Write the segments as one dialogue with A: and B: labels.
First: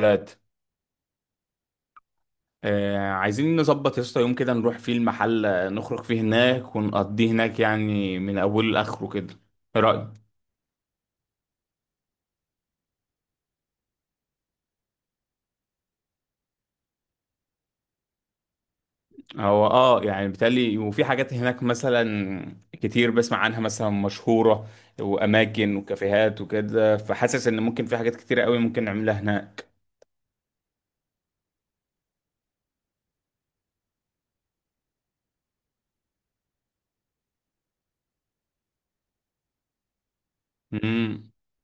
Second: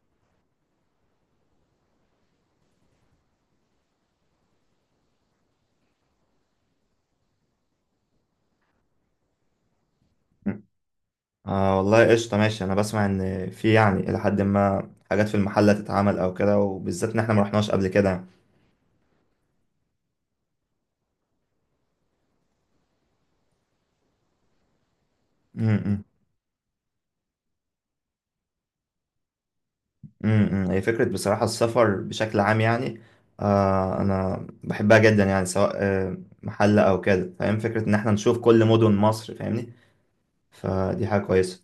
A: ثلاثة. عايزين نظبط يا اسطى يوم كده نروح فيه المحل، نخرج فيه هناك ونقضيه هناك يعني من أوله لآخره كده. إيه رأيك؟
B: آه، والله قشطة ماشي. أنا بسمع إن في إلى حد ما حاجات في المحلة تتعمل أو كده، وبالذات إن إحنا مرحناش قبل كده.
A: هو يعني بالتالي وفي حاجات هناك مثلا كتير بسمع عنها مثلا مشهورة وأماكن
B: امم
A: وكافيهات وكده، فحاسس إن ممكن في حاجات كتيرة قوي ممكن نعملها هناك.
B: امم هي فكرة بصراحة. السفر بشكل عام آه، أنا بحبها جدا، يعني سواء آه محلة أو كده، فاهم؟ فكرة إن إحنا نشوف كل مدن مصر، فاهمني؟ فدي حاجة
A: مم.
B: كويسة.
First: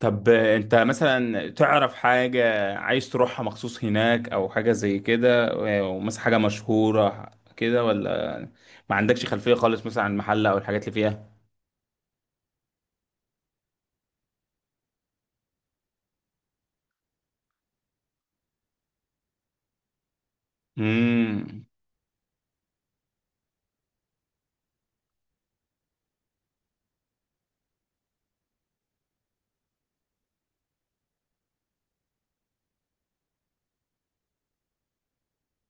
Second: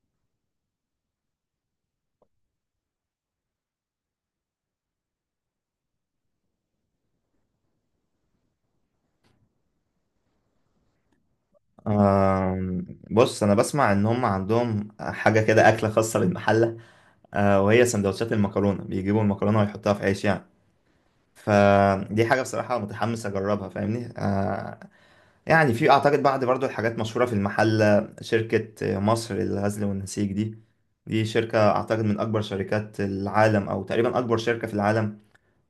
A: طب انت مثلا تعرف حاجة عايز تروحها مخصوص هناك او حاجة زي كده، ومثلا حاجة مشهورة كده ولا ما عندكش خلفية خالص مثلا عن المحل او الحاجات اللي فيها؟
B: آه، بص، أنا بسمع إن هم عندهم حاجة كده، أكلة خاصة بالمحلة، آه، وهي سندوتشات المكرونة، بيجيبوا المكرونة ويحطوها في عيش يعني.
A: امم
B: فدي حاجة بصراحة متحمس أجربها، فاهمني؟ آه، يعني في أعتقد بعض برضو الحاجات مشهورة في المحل. شركة مصر للغزل والنسيج دي، دي شركة أعتقد من أكبر شركات العالم، أو تقريبا أكبر شركة في العالم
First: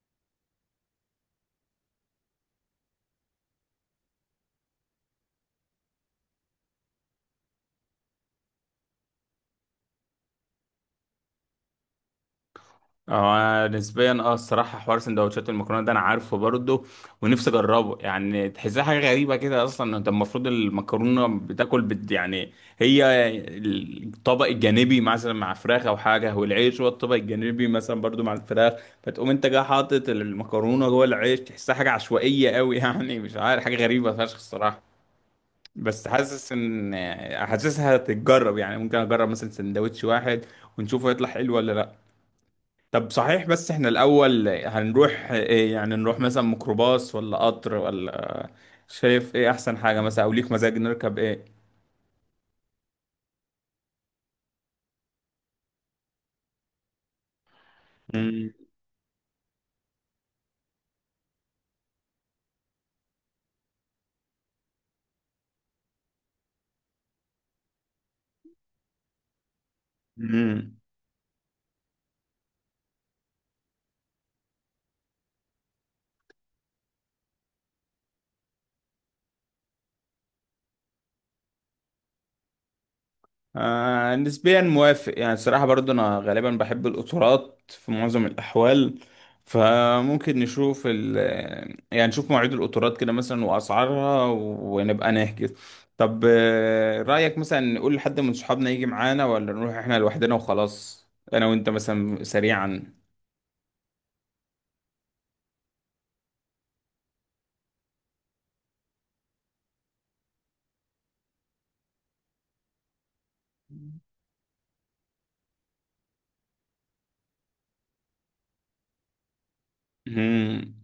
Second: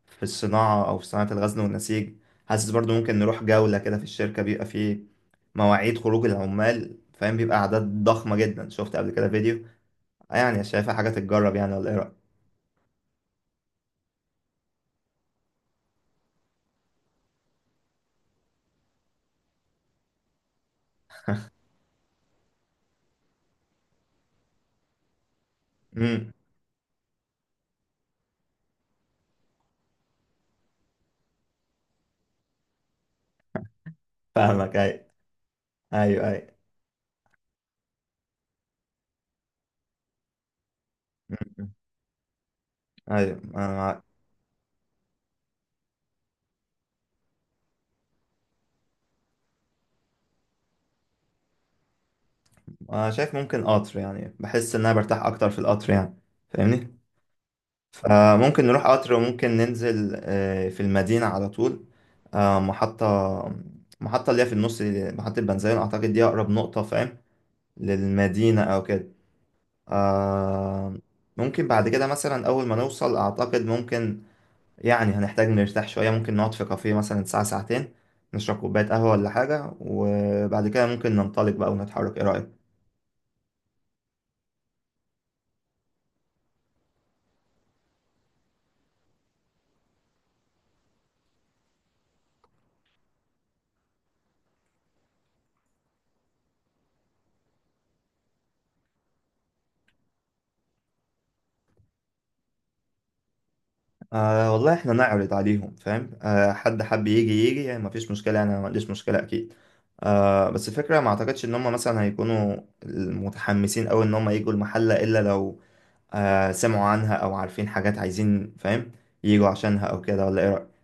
B: في الصناعة، أو في صناعة الغزل والنسيج. حاسس برضو ممكن نروح جولة كده في الشركة. بيبقى فيه مواعيد خروج العمال، فاهم؟ بيبقى أعداد ضخمة جدا، شفت قبل كده فيديو. آه، يعني شايفها حاجة تتجرب يعني، ولا إيه رأيك؟
A: اه أنا نسبيا الصراحه حوار سندوتشات المكرونه ده انا عارفه برضه، ونفسي اجربه. يعني تحسها حاجه غريبه كده، اصلا انت المفروض المكرونه بتاكل، بت- يعني هي الطبق الجانبي مثلا مع فراخ او
B: مم،
A: حاجه، والعيش هو الطبق الجانبي مثلا برضه مع الفراخ. فتقوم انت جاي حاطط المكرونه جوه العيش، تحسها حاجه عشوائيه قوي يعني مش عارف، حاجه غريبه فشخ
B: فاهمك.
A: الصراحه.
B: أيوه،
A: بس
B: أيوه،
A: حاسس
B: أيوه.
A: ان حاسسها تتجرب، يعني ممكن اجرب مثلا سندوتش واحد ونشوفه يطلع حلو ولا
B: مم.
A: لا. طب
B: ايوه.
A: صحيح، بس احنا
B: انا
A: الأول هنروح إيه؟ يعني نروح مثلا ميكروباص ولا قطر، ولا شايف ايه أحسن حاجة مثلا، أو ليك مزاج نركب ايه؟
B: انا شايف ممكن قطر يعني، بحس ان انا برتاح اكتر في القطر يعني، فاهمني؟
A: مم.
B: فممكن نروح قطر، وممكن ننزل آه، في المدينة على طول. آه، محطة اللي هي في النص دي، محطة بنزين اعتقد، دي اقرب نقطة، فاهم؟ للمدينة او كده.
A: مم.
B: آه، ممكن بعد كده مثلا اول ما نوصل اعتقد ممكن يعني هنحتاج نرتاح شوية. ممكن نقعد في كافيه مثلا ساعة ساعتين، نشرب كوباية قهوة ولا حاجة، وبعد كده ممكن ننطلق بقى ونتحرك. ايه رأيك؟
A: آه نسبيا موافق، يعني الصراحة برضو أنا غالبا بحب القطارات في معظم الأحوال، فممكن نشوف يعني نشوف مواعيد القطارات كده مثلا وأسعارها ونبقى نحجز. طب آه، رأيك مثلا نقول لحد من صحابنا يجي معانا، ولا نروح احنا لوحدنا وخلاص، أنا وأنت مثلا سريعا؟
B: آه والله، احنا نعرض عليهم فاهم؟ آه، حد حب يجي يجي، يعني مفيش مشكلة، انا ما عنديش مشكلة اكيد. آه، بس الفكرة ما اعتقدش ان هم مثلا هيكونوا متحمسين اوي ان هم يجوا المحلة، الا لو آه سمعوا عنها او عارفين حاجات عايزين، فاهم؟ يجوا عشانها او كده، ولا ايه رأيك؟
A: مم.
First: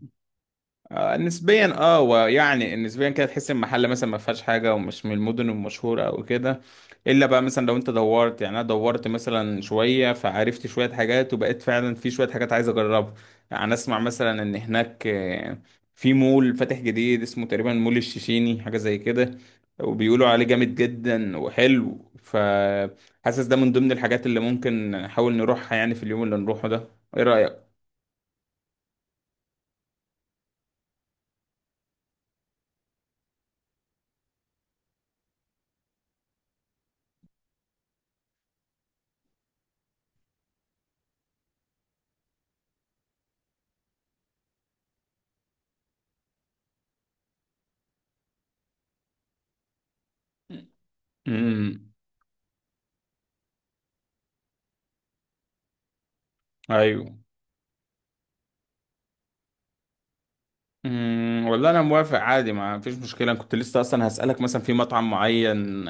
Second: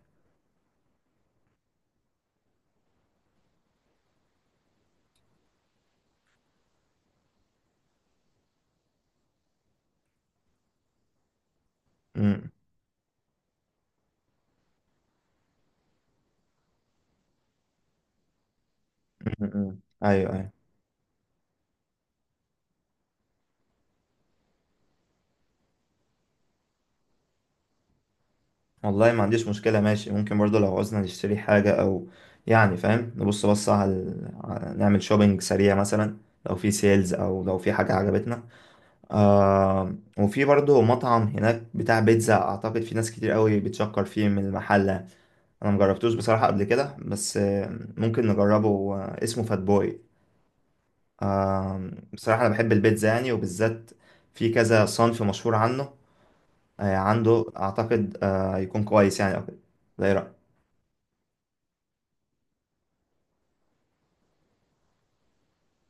A: آه نسبيا، ويعني نسبيا كده تحس ان المحل مثلا ما فيهاش حاجه ومش من المدن المشهوره او كده، الا بقى مثلا لو انت دورت. يعني انا دورت مثلا شويه فعرفت شويه حاجات، وبقيت فعلا في شويه
B: مم،
A: حاجات عايز اجربها. يعني اسمع مثلا ان هناك آه، في مول فاتح جديد اسمه تقريبا مول الشيشيني، حاجه زي كده،
B: مم، مم.
A: وبيقولوا
B: ايوه،
A: عليه
B: ايوه.
A: جامد جدا وحلو، فحاسس ده من ضمن الحاجات اللي ممكن نحاول نروحها يعني في اليوم اللي نروحه ده. ايه رايك؟
B: والله ما عنديش مشكلة، ماشي. ممكن برضو لو عاوزنا نشتري حاجة او يعني فاهم، نبص على نعمل شوبينج سريع مثلا لو في سيلز او لو في حاجة عجبتنا. آه، وفي برضه مطعم هناك بتاع بيتزا اعتقد، في ناس كتير قوي بتشكر فيه من المحل. انا مجربتوش بصراحة قبل كده، بس آه ممكن نجربه. آه، اسمه فات بوي. آه،
A: مم.
B: بصراحة انا بحب البيتزا يعني، وبالذات في كذا صنف مشهور عنه. آه،
A: ايوه.
B: عنده اعتقد آه يكون كويس يعني او كده. ده ايه رأيك؟
A: والله انا موافق عادي، ما فيش مشكله. أنا كنت لسه اصلا هسالك مثلا في مطعم معين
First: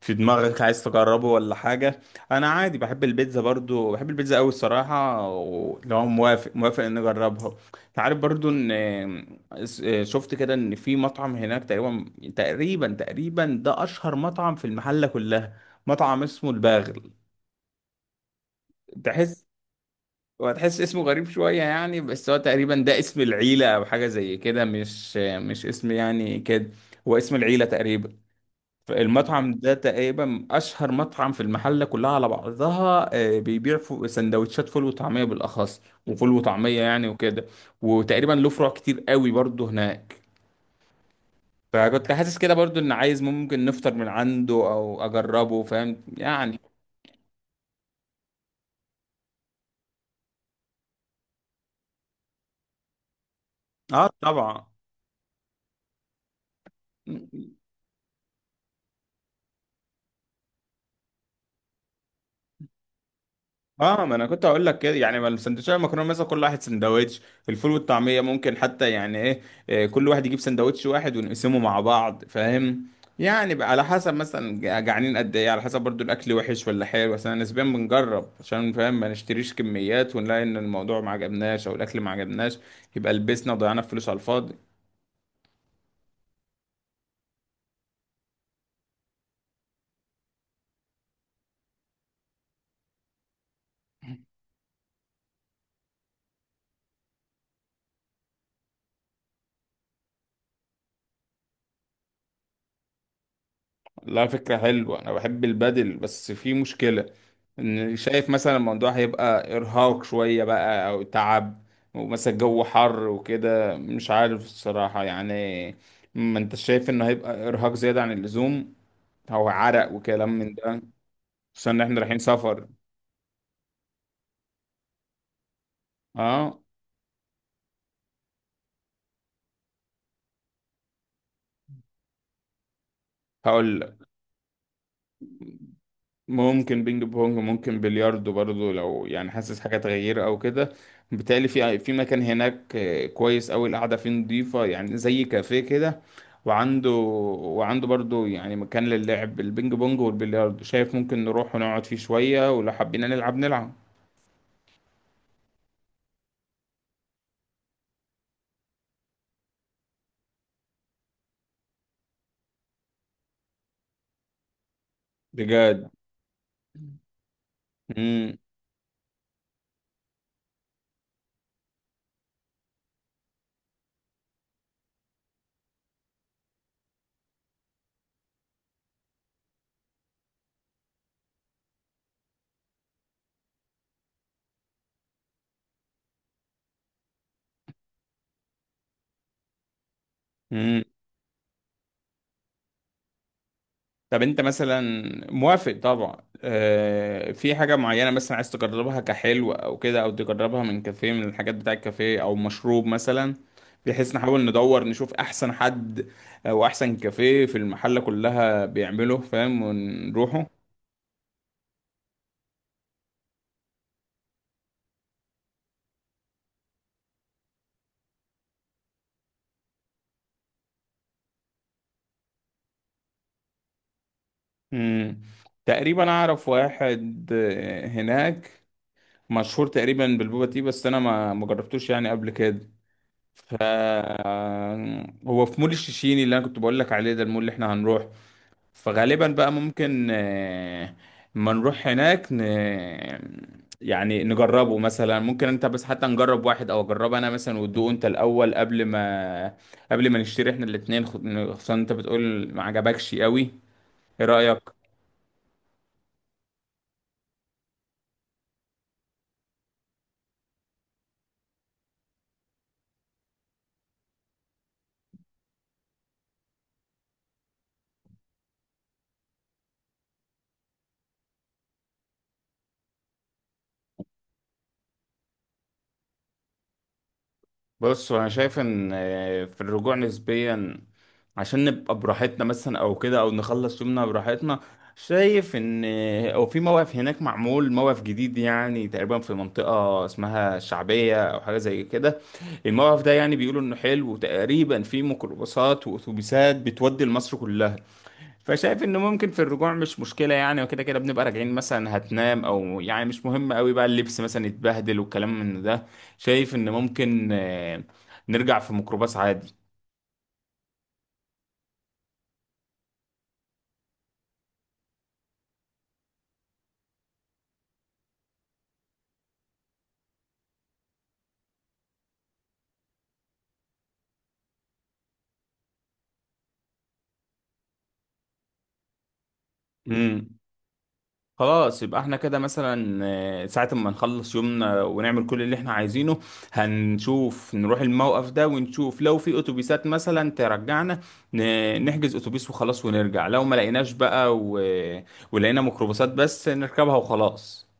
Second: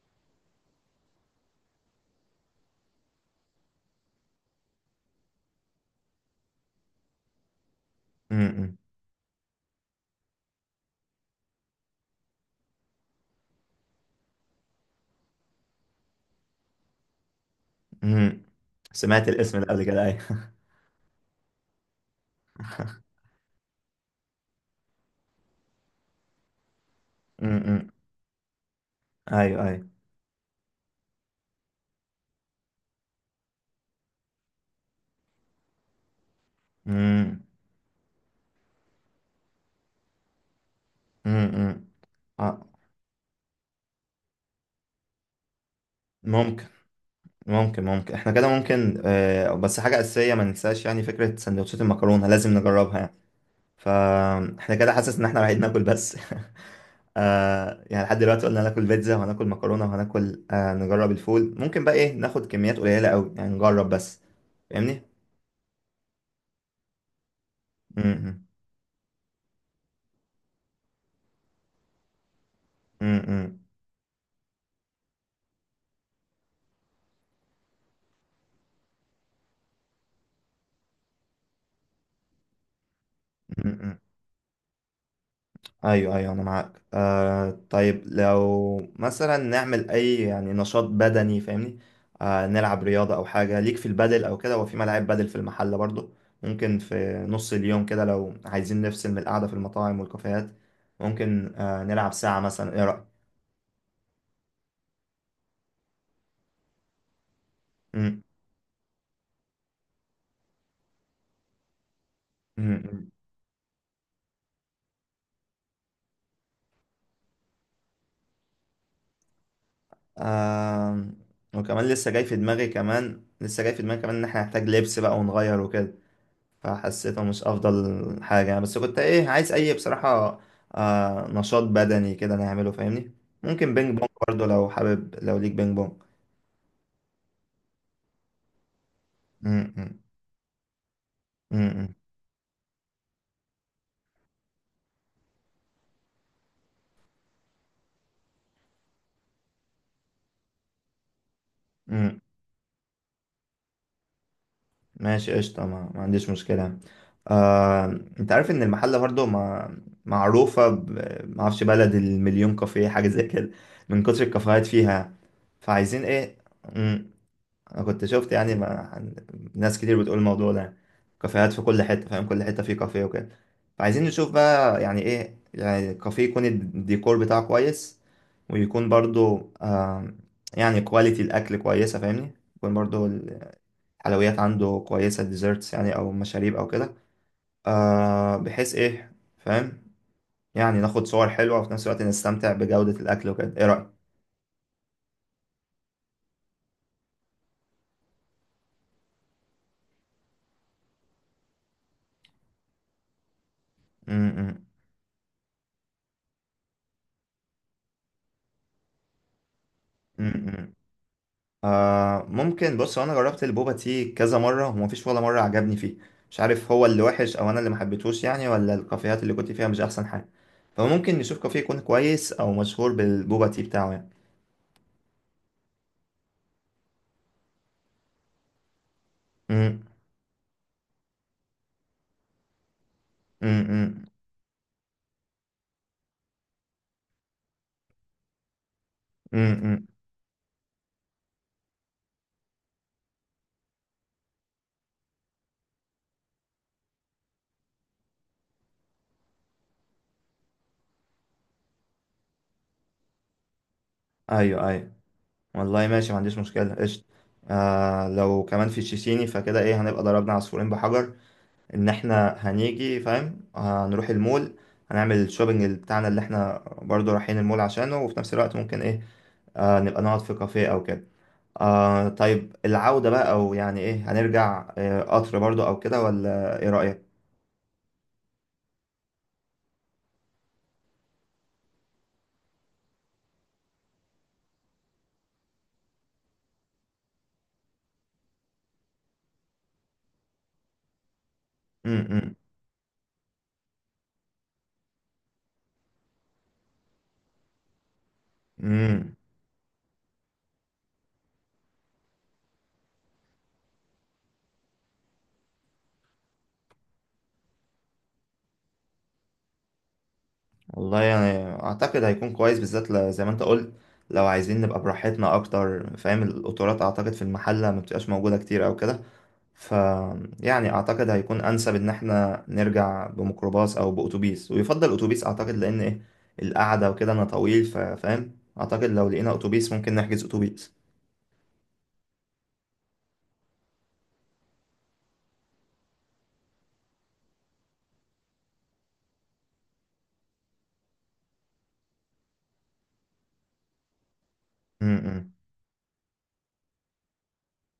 A: في دماغك عايز تجربه ولا حاجه. انا عادي بحب البيتزا، برضو بحب البيتزا قوي الصراحه، ولو موافق موافق ان نجربها. أنت عارف
B: م-
A: برضو
B: م-
A: ان إيه، شفت كده ان في مطعم هناك تقريبا ده اشهر مطعم في المحله كلها. مطعم اسمه الباغل.
B: م. سمعت
A: تحس،
B: الاسم ده قبل كده، ايوه.
A: هو هتحس اسمه غريب شوية يعني، بس هو تقريبا ده اسم العيلة أو حاجة زي كده، مش اسم يعني كده، هو اسم
B: م-
A: العيلة
B: م.
A: تقريبا. فالمطعم
B: ايوه،
A: ده
B: ايوه.
A: تقريبا أشهر مطعم في المحلة كلها على بعضها آه، بيبيع سندوتشات فول وطعمية بالأخص، وفول وطعمية يعني
B: م-
A: وكده، وتقريبا له فروع كتير قوي برضه هناك.
B: م- م.
A: فكنت حاسس كده
B: آه،
A: برضه إن عايز ممكن نفطر من عنده أو أجربه فاهم يعني.
B: ممكن ممكن احنا كده ممكن آه، بس حاجة أساسية ما ننساش، يعني فكرة سندوتشات المكرونة لازم نجربها يعني.
A: اه طبعا.
B: فاحنا كده حاسس إن احنا رايحين ناكل بس. آه، يعني لحد دلوقتي قلنا هناكل بيتزا، وهناكل مكرونة، وهناكل آه، نجرب الفول. ممكن بقى إيه، ناخد كميات قليلة أوي يعني، نجرب
A: اه ما
B: بس،
A: انا كنت هقول لك كده،
B: فاهمني؟
A: يعني ما السندوتشات المكرونه مثلا كل واحد سندوتش، الفول
B: م-
A: والطعميه
B: م-
A: ممكن حتى يعني ايه، إيه، كل واحد يجيب سندوتش واحد ونقسمه مع بعض فاهم. يعني
B: م-
A: بقى على حسب مثلا جعانين قد ايه، على حسب برضو الاكل وحش ولا حلو. بس انا نسبيا بنجرب عشان فاهم ما نشتريش كميات ونلاقي ان الموضوع ما عجبناش او الاكل ما عجبناش، يبقى لبسنا
B: م-
A: وضيعنا
B: م-
A: فلوس على الفاضي.
B: ايوه، ايوه، انا معاك. آه طيب، لو مثلا نعمل اي يعني نشاط بدني، فاهمني؟ آه، نلعب رياضة او حاجة، ليك في البادل او كده؟ هو في ملاعب بادل في المحل برضو. ممكن في نص اليوم كده، لو عايزين نفصل من القعدة في المطاعم والكافيهات، ممكن آه نلعب ساعة مثلا. ايه رأيك؟
A: لا، فكرة حلوة، أنا بحب البادل، بس في مشكلة إن
B: مم،
A: شايف مثلا الموضوع هيبقى إرهاق شوية بقى أو تعب، ومثلا الجو
B: مم،
A: حر
B: مم.
A: وكده، مش عارف الصراحة يعني. ما أنت شايف إنه هيبقى إرهاق زيادة عن اللزوم، هو عرق وكلام من ده،
B: آه،
A: خصوصا إن
B: وكمان
A: إحنا
B: لسه
A: رايحين
B: جاي في
A: سفر.
B: دماغي كمان لسه جاي في دماغي كمان ان احنا نحتاج لبس بقى ونغير وكده.
A: أه
B: فحسيته مش افضل حاجة يعني، بس كنت ايه عايز اي بصراحة آه نشاط بدني كده نعمله، فاهمني؟ ممكن
A: هقول
B: بينج بونج برضو لو حابب، لو ليك بينج بونج.
A: ممكن بينج بونج، ممكن بلياردو برضو، لو يعني
B: م-
A: حاسس حاجة
B: م-
A: تغيير أو كده. بالتالي
B: م-
A: في
B: م-
A: مكان هناك آه، كويس أوي القعدة فيه، نضيفة يعني زي كافيه كده، وعنده وعنده برضو يعني مكان للعب البينج بونج والبلياردو. شايف ممكن نروح ونقعد فيه
B: م.
A: شوية، ولو حبينا نلعب نلعب.
B: ماشي قشطة، ما عنديش مشكلة. آه، انت عارف ان المحلة برضو ما معروفة ما اعرفش، بلد المليون كافيه، حاجة زي كده، من كتر الكافيهات فيها.
A: بجد.
B: فعايزين ايه؟ انا كنت شفت
A: مم.
B: يعني ما... ناس كتير بتقول الموضوع ده، كافيهات في كل حته، فاهم؟ كل حته فيه كافيه وكده. فعايزين نشوف بقى يعني ايه، يعني كافيه يكون الديكور بتاعه كويس، ويكون برضو آم، يعني كواليتي الاكل كويسه، فاهمني؟ يكون برضو الحلويات عنده كويسه، ديزرتس يعني او مشاريب او كده. آه، بحيث ايه، فاهم؟ يعني
A: مم.
B: ناخد صور حلوه، وفي نفس الوقت نستمتع بجوده الاكل وكده. ايه رايك؟
A: طب انت مثلا، موافق طبعا، آه في حاجة معينة مثلا عايز تجربها كحلو او كده، او تجربها من كافيه من الحاجات بتاع الكافيه او مشروب مثلا،
B: م-
A: بحيث نحاول
B: م-
A: ندور نشوف احسن حد او احسن كافيه في المحلة كلها بيعمله فاهم
B: م-
A: ونروحه.
B: م. آه ممكن، بص، هو انا جربت البوبا تي كذا مره، ومفيش ولا مره عجبني فيه. مش عارف هو اللي وحش او انا اللي محبتهوش يعني، ولا الكافيهات اللي كنت فيها مش احسن حاجه. فممكن نشوف كافيه يكون كويس او مشهور بالبوبا تي بتاعه يعني.
A: مم. تقريبا اعرف واحد آه، هناك مشهور
B: امم
A: تقريبا بالبوبا تي، بس انا ما جربتوش يعني قبل كده. ف
B: امم
A: هو في مول الشيشيني اللي انا كنت بقول لك عليه، ده المول اللي احنا هنروح. فغالبا بقى
B: امم.
A: ممكن آه، ما نروح هناك ن... يعني نجربه مثلا. ممكن انت بس حتى نجرب واحد، او اجرب انا مثلا وتدوق انت الاول قبل ما نشتري احنا الاتنين، خصوصا انت بتقول ما عجبكش قوي. ايه رأيك؟
B: ايوه، ايوه. والله ماشي ما عنديش مشكله قشطه. آه، لو كمان في تشيشيني، فكده ايه، هنبقى ضربنا عصفورين بحجر، ان احنا هنيجي، فاهم؟ هنروح المول، هنعمل الشوبينج بتاعنا، اللي احنا برضو رايحين المول عشانه، وفي نفس الوقت ممكن ايه آه نبقى نقعد في كافيه او كده. آه طيب، العودة بقى، او يعني ايه، هنرجع آه قطر برضو او كده، ولا ايه رأيك؟
A: بص انا شايف ان آه، في الرجوع نسبيا، عشان نبقى براحتنا مثلا او كده، او نخلص يومنا براحتنا، شايف ان آه، او في موقف هناك معمول موقف جديد يعني تقريبا في منطقة اسمها الشعبية او حاجة زي
B: امم
A: كده.
B: امم
A: الموقف ده يعني بيقولوا انه حلو، وتقريبا في ميكروباصات واتوبيسات بتودي لمصر كلها. فشايف انه
B: إمم.
A: ممكن في الرجوع مش مشكله يعني، وكده كده بنبقى راجعين مثلا هتنام، او يعني مش مهم قوي بقى اللبس مثلا يتبهدل والكلام من ده. شايف ان ممكن آه، نرجع في ميكروباص عادي.
B: والله يعني اعتقد هيكون كويس، بالذات زي ما انت قلت لو عايزين نبقى براحتنا اكتر، فاهم؟ القطارات اعتقد في المحلة ما بتبقاش موجودة كتير او كده. ف يعني اعتقد هيكون انسب ان احنا نرجع بميكروباص او باتوبيس، ويفضل اتوبيس اعتقد، لان ايه القعدة وكده انا طويل، فاهم؟ اعتقد لو لقينا اتوبيس ممكن نحجز
A: امم
B: اتوبيس.
A: خلاص يبقى احنا كده مثلا آه، ساعة ما نخلص يومنا ونعمل كل اللي احنا عايزينه، هنشوف نروح الموقف ده ونشوف لو في اتوبيسات مثلا ترجعنا، نحجز اتوبيس وخلاص ونرجع. لو ما لقيناش بقى و...
B: إمم.
A: ولقينا ميكروباصات بس نركبها وخلاص.